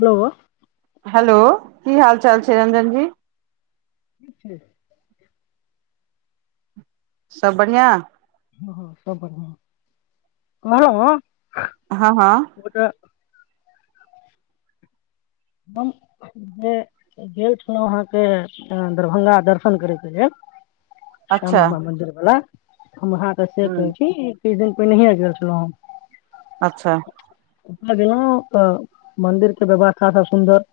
बोलो। हेलो। की हाल-चाल छै रंजन जी। ठीक छै। सब बढ़ियाँ। हाँ सब बढ़ियाँ कहलौं हां-हां। हम जे गेल छलौ अहाँ के दरभंगा दर्शन करय के लेल अच्छा श्यामा म मन्दिर बला। हम अहाँ के से हूँ कहै छी। किछ दिन पेहनेहिये गेल छलौ। अच्छा। ओता गेलौ त मंदिर के व्यवस था सब सुन्दर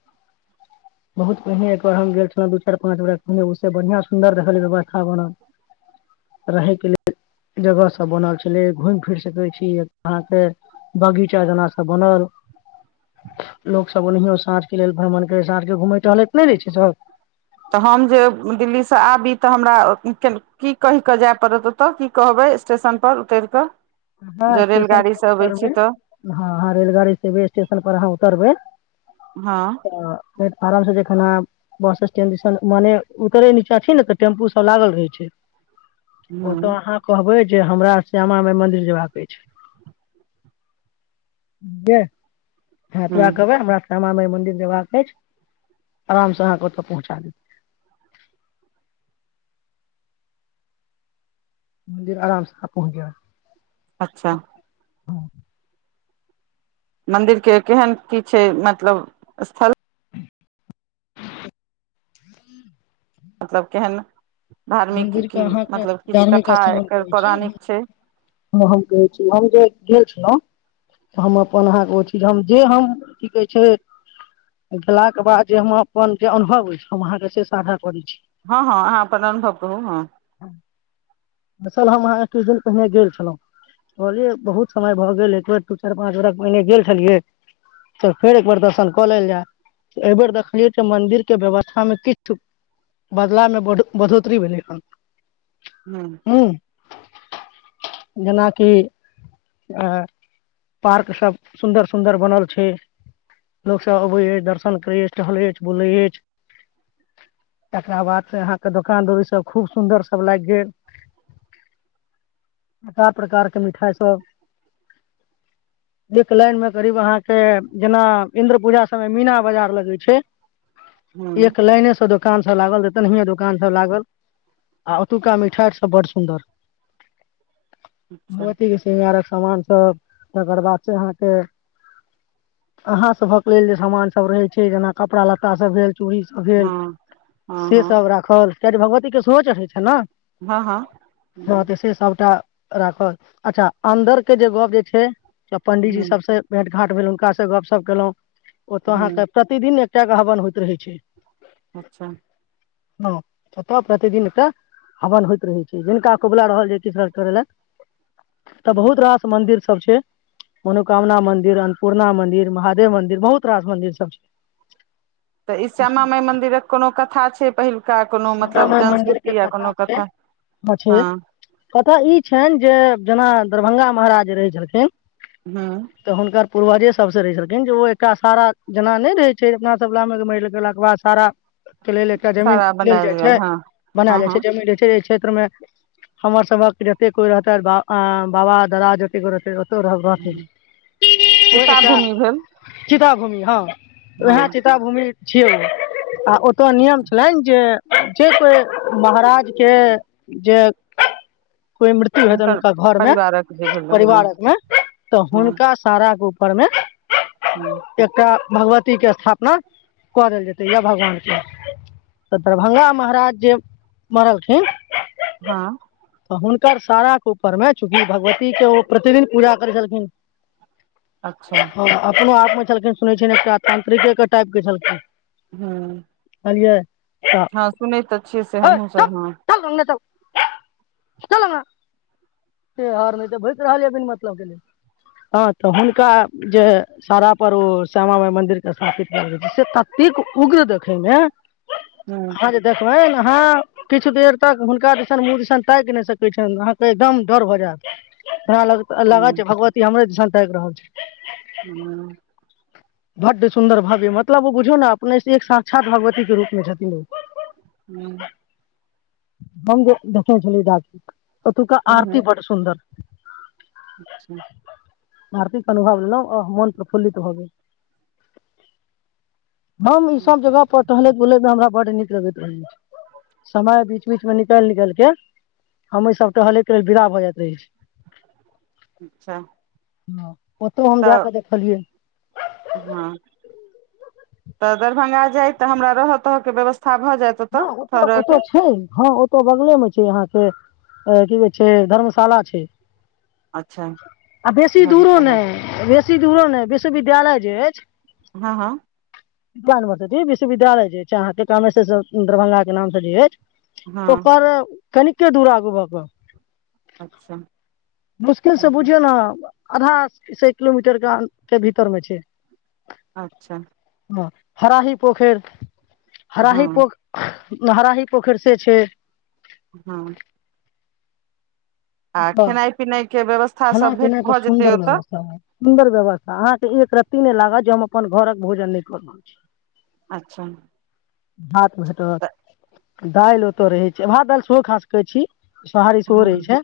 बहुत पहिने एकबार हम गेल छलौ दू, चार, पाँच बेरा घूमे उ सब बढ़िया सुन्दर देखलिये रहे व्यवस्था बनल, रहे के लेल जगह सब बनल छलै, घुम-फिर सकै छी, अ अहाँ के बगीचा जना सब बनल, लोक सब ओनेहयो साँझ के लेल भ्रमण करै, साँझ के घुमै टहलैत नै रहै छै सब। तऽ हम जे दिल्ली से आबी तऽ हमरा के की कैह के जाय पड़त ओता, की कहबै स्टेशन पर उतैर के। अहाँ स्टेशन पर उतरबै, हाँ अहाँ रेलगाड़ी से जे स्टेशन पर अहाँ उतरबै हँ तऽ फेर अराम से जखन अहाँ बस स्टेंड दिसन, मने उतरे नीचा छी ने ते टेम्पू सब लागल रहै छै। हूँ ओता अहाँ कहबै जे हमरा श्यामा माय मंदिर जा के छै [unintelligible] हाँ हूँ पूरा कहबै हमरा श्यामा माय मंदिर जेबाक एछ, अराम से अहाँ के ओता पहुंचा देत। मन्दिर अराम से अहाँ पहुंच जाएब। अच्छा मन्दिर के केहैन की छै मतलब स्थल। मतलब केहैन मन्दिर के अहाँ के धार्मिक कथा स्थल हम एकर कहै छी पौराणिक हम, छै हम कहै छी हम जे गेल छलौ। हम अपन अहाँ के ओ चीज हम जे हम की कहै छै गेला के बाद जे हम अपन जे अनुभव होय, हम अहाँ के से साझा करै छी। हाँ-हाँ अहाँ अपन अनुभव कहु हाँ। दरसल हम अहाँके कुछ दिन पहिने गेल छलौ, कहलियै बहुत समय भऽ गेल एक बेर दू, चार, पाँच बरख पहिने गेल छलियै तऽ फेर एक बेर दर्शन कऽ लेल जाय, ए बेेर देखलियै जे मन्दिर के व्यवस्था मे किछ बदलाव मे ब बढ़ो तरी भेलै हन। ह्म्म। जेना कि अ पार्क सब सुन्दर-सुन्दर बनल छै, लोक सब अबै अय, दर्शन करे अय, टहले एछ, बुले एछ, तकरा बाद से अहाँ के दो दुकान दौरी सब खूब सुन्दर सब लागि गेल केए प्रकार प्रकार के मिठाई सब एक लाइन मे करीब अहाँ के जेना इन्द्र पूजा सबमे मीना बाजार लगै छै। हूँ एक लाइने स दोकान लागल तनहै दोकान सब लागल आ ओतुका मिठाय सब बड़ सुन्दर अच्छा भगवती के श्रृंगारक समान सब तकर बाद से अहाँके अहाँ सभक लेल जे सामान सब रहै छै जेना कपड़ा लत्ता सब भेल। चूरी सब भेल हँ हँ से हँ सब राखल। उच्चैठ भगवती के सेहो चढ़ैत छै ने? हँ हँ हँ तऽ से सबटा राखऽ अच्छा अन्दर के जे गप जे छै‌। ज पंडितजी ह सबसँ भेंट घाट भेल हुनका से गप केलहुँ। ओ तऽ ह अहाँके प्रतिदिन एकटा के हवन होइत रहै छै। अच्छा हँ छतय प्रतिदिन एकटा हवन होइत रहै छै जिनका कुबुला रहल जा किछ करै ले तऽ बहुत रास मंन्दिर सब छै मनोकामना मन्दिर, अन्नपूर्णा मन्दिर, महादेव मन्दिर बहुत रास मन्दिर सब छै। तऽ ई श्यामा माई मंन्दिरक कोनो कथा छै पहिल श्यामा माई मन्दिर के कथा छै। हँ छै। कथा ई छनि जे जेना दरभंगा महाराज रहे छलखिन। हँ तऽ हुनकर पूर्वजे सभसँ रहै छलखिन जे ओ एकटा सारा जेना नहि रहै छै अपना सब बलामे मरि गेलाके बाद सारा के लेल एकटा जमीन सारा लेल बनायल जाइ गेल छै हँ बनाल हँ जाय छै जमीन रहै छै। जे एय क्षेत्र मे हमर सभक जते कोइ रहतै बाबा दादा जते कोइ रहतै रहब रखै हँ छी ओ सीता एकटा भूमि भेल चिप चीता भूमि हँ हँ वएह चीता भूमि छियौ आ ओतो नियम छलनि। जे कोइ महाराजके जे कोइ मृत्यु हेतनि हुनकर हुनका घर मे परिवारक जे भेलनि हँ परिवार मे तऽ हँ हुनका सारा परमे ह एकटा भगवती के स्थापना कऽ देल जेतै या भगवान के। तऽ दरभंगा महाराज जे मरलखिन हँ तऽ हुनकर साराके ऊपरमे चूँकि भगवतीके ओ प्रतिदिन पूजा करै छलखिन। अच्छा ह अपनो आप में छलखिन सुनय छियै एकटा तांत्रिके टाइप के छलखिन। हँ कहलियै हँ सुने त छियै से हमूँ सब हँ। चल अंगने चल चल अँगना हेहर नहि तऽ भूइक रहल या बिन मतलब के ह तऽ हुनका जे सारा पर ओ श्यामा माइ मन्दिर के स्थापित कएल गेल से ततेक उग्र देखेमे ह आहाँ जे देखबाइन आहाँ किछु देर तक हुनका दिसन मुँह दिसन ताकि नहि सकैत छियैन अहाँके एकदम डर भऽ जायत। जेना लगत लगै ह छै भगवती हमर दिसन ताइक रहल छै। हँ बड्ड सुन्दर भव्य मतलब ओ बुझियौ ने अपनेसँ एक साक्षात भगवती के रूपमे छथिन ओ। हू [inaudible] हम देख देखने छलियै दादी के ओतूका ह ह आरती बड़ सुन्दर! आरतीक अनुभव लेलहुँ आह मन प्रफुल्लित भ गेल। हम ई सभ जगह पर टहलैत-बुलैत हमरा। बड़ नीक लगैत रहैत छै, समय बीच। बीच मे निकइल-निकइल के हम एहि सब टहले के लेल विदा भऽ जायत रहै छी। अच्छा। [unintelligible] न, [unintelligible] ओतहु हम जा तऽ कऽ देखलियै। हँ [unintelligible] तऽ दरभंगा जाय तऽ हमरा रहऽ तके व्यवस्थ हँ ओतऽ-ओतऽ छै हँ ओ। त ऽबगले मे छै अहाँके की कहै छै धर्मशाला छै। अच्छा आ बेसी दूरो धर्मशाला नै बेसी बेसी दूर नइ विश्वविद्यालय जे अछि। हँ हँ विज्ञान यूनिवर्सिटी विश्वविद्यालय जे छै अहाँके कामेश्वर। दरभंगा के नाम से जे एछ। हँ ओकर कनिके दूर आगू भऽ के। अच्छा मुश्किल से हँ बुझियौ ना। अधा से एक किलोमीटर के अन के भीतर मे छै। अच्छा! हँ हराही पोखैर। हराही हँ पोख हराही पोखैर से छै। हाँ। आ ओतऽ खेनाय-पिनाय के व्यवस्था खाना सब भे पीना के भऽ जेतै सुन्दर ओता। व्यवस्था हय सुन्दर व्यवस्था अहाँ के एक रत्ती नै लागत जे हम अपन घरक भोजन नै क रहल छी। अच्छा। हाँ। तऽ भेटत। दाल ओता रहै छै, भात-दाल सेहो खा सकै छी। सोहारी सेहो रहै हँ छै।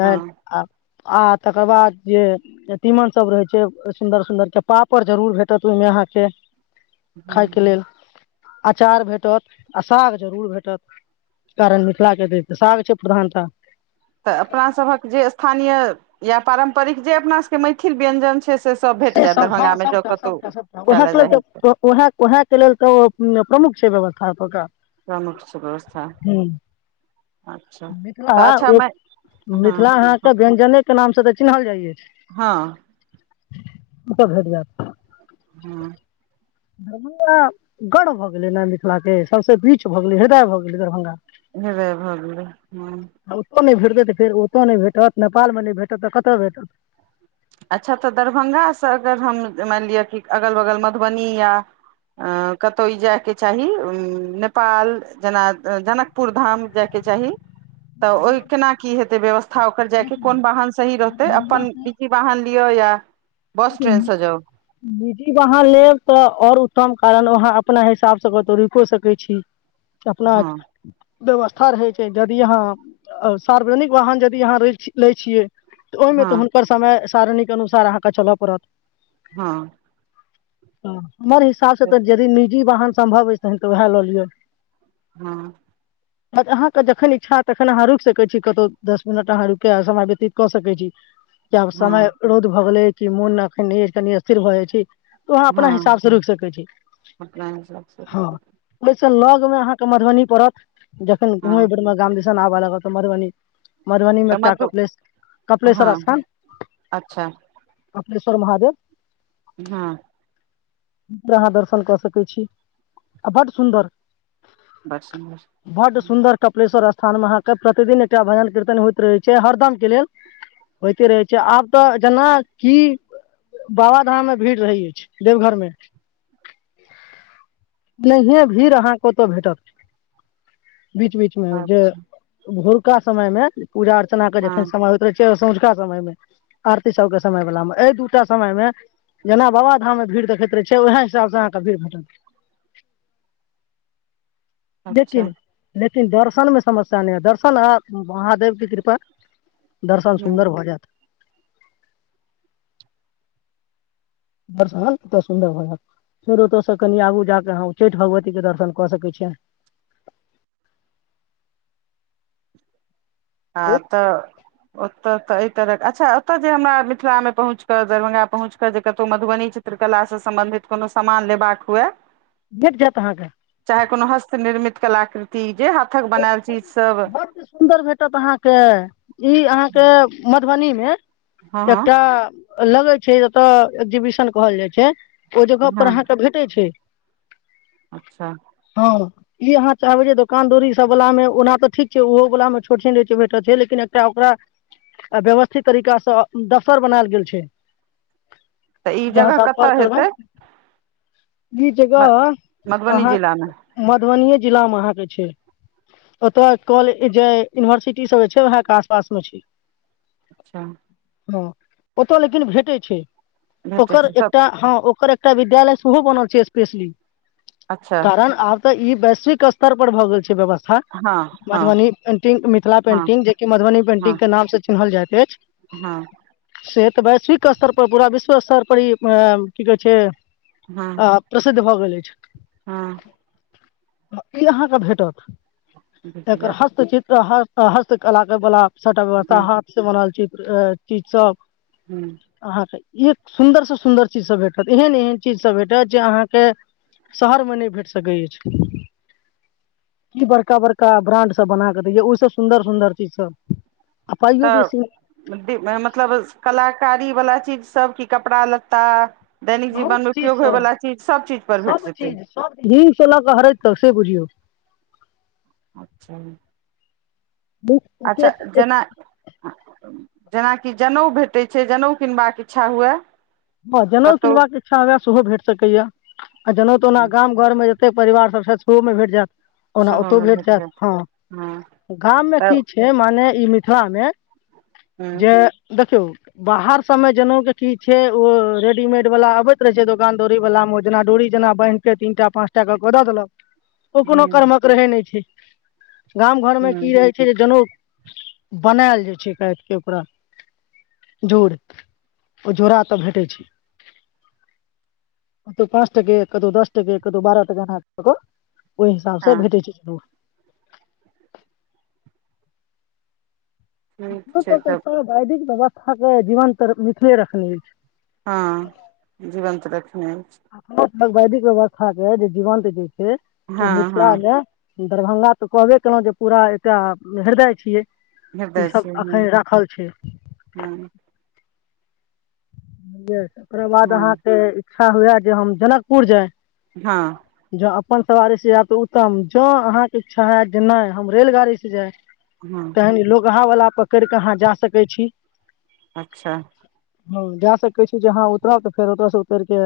दाल हँ आ आ तकर बाद जे तीमन सब रहै छै, सुन्दर-सुन्दर के पापड़ जरूर भेटत उ मे अहाँ के। खाय हँ के लेल। अचार भेटत आ साग जरूर भेटत, कारण मिथला के ते साग छै प्रधानता। तऽ अपना सभक जे स्थान या। या पारम्परिक जे अपना सब के मैथिल व्यंजन छै। से सब भेट से जायत सब हाँ दरभंगामे जँ कतहु सबटा-सबटा-सबटा खाय उहाए लए के लेल जाही तऽ ते ओ उहाए, उहाए के लेल ते ओ प्रमुख छै व्यवस्था ओतौका। प्रमुख छै व्यवस्था। अच्छा मिथला तऽ अच्छा ओ मै हँ मिथला अहाँ के व्यंजने के नाम से ते चिन्हल जाय एछ। हाँ। ओता भेट जाएत। हाँ। दरभंगा गढ़ भऽ गेलै ने मिथला के, सबसे बीच भऽ गेलै, हृदय भऽ गेलै दरभंगा। हृदय भ गेले हाँ। नै तऽ फेर ओता नै भेटत, नेपाल मे नै भेटत तऽ कता भेटत। अच्छा तऽ दरभंगा से अगर हम मैन लियो कि अगल-बगल मधुबनी या अ कतौ ई जाय के चाही उम्म नेपाल जना जनकपुर धाम जाय के चाही। तऽ ओय केना की हेतै व्यवस्था ओकर जाय के कोन बाहन सही रहतै अपन बाहन लियौ या बस ट्रेनसँ जाउ निजी वाहन लेब तऽ और उत्तम कारण वहाँ हाँ अपना हिसाबसे कतहु रुकियो सकै छी। अपना हँ व्यवस्था रहै छै, जदि यहाँ अ सार्वजनिक वाहन जदि यहाँ रे लै छियै। त ओहिमे त हँ हुनकर समय सारिणी के अनुसार अहां अच्छा चल पड़त। हां। हुं। हमर हिसाब से त यदि निजी वाहन सम्भव अइ तखन त वैह ल लिअ। हां। अहाँके जखन इच्छा हयत तखन अहाँ रुकि सकैत छी कतहु दस मिनट अहाँ रुकिके समय व्यतीत क सकैत छी। कि आब समय, हँ रौद भ गेलै। कि मोन नै अछि कनि स्थिर भ जाइ छी। त वहाँ अपना हँ हिसाब से रुकि सकै छी, अपना हिसाबसँ हां। से लग मे अहाँके मधुबनी पड़त। जखन हँ घर आ गाम दिसन आब लागल। ओ त मधबनी। मधुबनी मे तऽ एकटा मधु कपिलेश हँ कपिलेश्वर स्थान। अच्छा कपलेश्वर महादेव। हां। अहाँ दर्शन क सकै छी आ बड सुन्दर बड़ सुन्दर बड सुन्दर कपिलेश्वर स्था थानमे अहाँके प्रतिदिन एकटा भजन कीर्तन होइत रहै छै हरदमके लेल होइते रहै छै आब त जेना की, बाबाधाम मे भीड़ रहै अछि देवघर मे ओहने भीड़ अहाँके ओत भेटत। बीच बीच मे जे अच्छा भोर का समय मे पूजा अर्चना के जखन हँ समय होइत रहै छै आ संझु का समयमे, आरती सबके समय वला मे, एहि दूटा समय मे जेना बाबाधाममे भीड़ देखैत रहै छियै ओएह हिसाब से अहाँके भीड़ भेटत। अच्छा लेकिन नै के लेकिन दर्शन में समस्या नहि हैत, दर्शन आ महादेव के कृपा दर्शन हँ सुन्दर भ जायत। दर्शन ओत सुन्दर भ जायत फेर ओतयसँ कनि आगू जा क अहाँ उच्चैठ भगवती के दर्शन क सकै छियैन। हँ तऽ अ तब तऽ एहि तरहक अच्छा ओतय जे हमरा मिथिलामे पहुँचि कऽ दरभंगा पहुँच कऽ जे कतहु मधुबनी चित्रकलासँ सम्बन्धित कोनो सामान लेबाक हुए भेट जायत अहाँके चाहे कोनो हस्त निर्मित कलाकृति जे हाथक बनाल चीज। सब बड सुन्दर भेटत अहाँ के, ई अहाँके मधुबनी मे हँ हँ एकटा लगै छैय एतऽ एग्जीबिशन कहल जाइ छैय। ओ जगह हँ पर अहाँके भेटै छैय। अच्छा हँ। ई अहाँ चाहबे जे दोकान दौरी सब वला मे ओना तऽ ठीक छै ओहो वला मे छोट छ रह छै भेटल छै लेकिन एकटा ओकरा व्यवस्थित तरीकासँ दफसर बनायल गेल छैय। तऽ ई जगह कतय हेतै। ई जगह मधुबनी जिलामे अहाँक मधुबनीेये जिला मे अहाँके छै ओतब कॉलेज जे यूनिवर्सिटी सब जे छै वहे के आसपास मे छी। अच्छा हँ ओतऽ लेकिन भेटै छैय। भेटै ओकर छै सभ एकटा हँ ओकर एक एकटा विद्यालय सेहो बनाल छैय स्पेशली। अच्छा कारण आब तऽ ई वैश्विक स्तर पर भऽ गेल छैय व्यवस्था। हँ। हँ मधुबनी पेन्टिंग, मिथिला हँ पेन्टिंग जेकि मधुबनी हँ पेन्टिंगके नामसँ चिन्हल जाइत हँ अछि। से तऽ वैश्विक स्तर पर पूरा विश्व स्तर पर की कहै छैय। आ प्रसिद्ध भऽ गेलै। [unintelligible] हूँ। तऽ ई अहाँके भेटत। भेट एकर जायत हस्तचित्र हस्त आ हस्तकला के बला सबटा व्यवस्था हँ हाथ से बनल छैय। अ चीज सब हँ अहाँ के एक सुन्दर से सुंन्दर चीज सब भेटत एहन एहन चीज सब भेटत जे अहाँ के शहर मे नहि भेट सकै अछि। कि बड़का बड़का ब्रांड सब बना क दैये, ओहि सं सुन्दर सुन्दर चीज सब आ पाइयो त बेसी मतलब कलाकारीवला चीज सब की, कपड़ा लत्ता दैनिक बहुत जीवन मे चीज उपयोग होय छ वाला चीज सब चीज पर भेट सब जेतै चीज सब हिंगसँ लऽ कऽ हरेद तक से बुझियौ। अच्छाई अच्छा जेना जेनाकि जनेउ भेटैत छै जनेउ किनबाक इच्छा हुए हां जनेउ कतहु किनबाक इच्छा हुए सेहो भेट सकैए आ जनेउ त ओना गाम घरमे त परिवार सब सजपुरवो मे भेट जायत। ओना ओतौ भेट जायत हां, हँ गाम मे तऽ की छै माने इ मिथि किया ने? जे, हूँ देखियौ बाहर सभमे जनेऊ के की छै ओ रेडीमेड वला अबैत रहै छै दोकान में, डोरी वला मे ओ जेना डोरी जेना बान्हिके तीन टा पाँच टा क क द देलक। ओ कोनो हूँ कर्मक रहै नै छै। गाम घर मे की हूँ रहै छै जे जनेउ बनायल जाइ छै फेर के उपरा जोर ओ जोरा ओत भेटै छै। कतौ पाँच टके कतौ दस टके कतौ बारह टके, एना क क। ओहि हिसाबसँ हँ भेटैत छै जोरा। ठीक द छै तब ब [unintelligible] अहांके जीवंत मिथिले रखने अछि। हां, जीवत रखने हुं। ऋवैदिक व्यव्स्था के जे जीवंत छै हे त हँ मिथिला हँ मे दरभंगा त कहबे केलहुं जे पूरा एकटा हृदय छियै। इ हृदय सब छै हँ अखैन राखल छै। हँ [unintelligible] ओकरा बाद हँ अहाँके इच्छा हुए जे हम जनकपुर जाए हां। अपन सवारी से जायब त उत्तम जं अहाँके इच्छा हैत जे नहि हम रेलगाड़ी से जाय। हँ तखन लोक वैहे वला पकड़ के अहाँ जा सकै छी। अच्छा हंई। जा सकै छी जे अहाँ उतरब त फेर ओतय से उतर के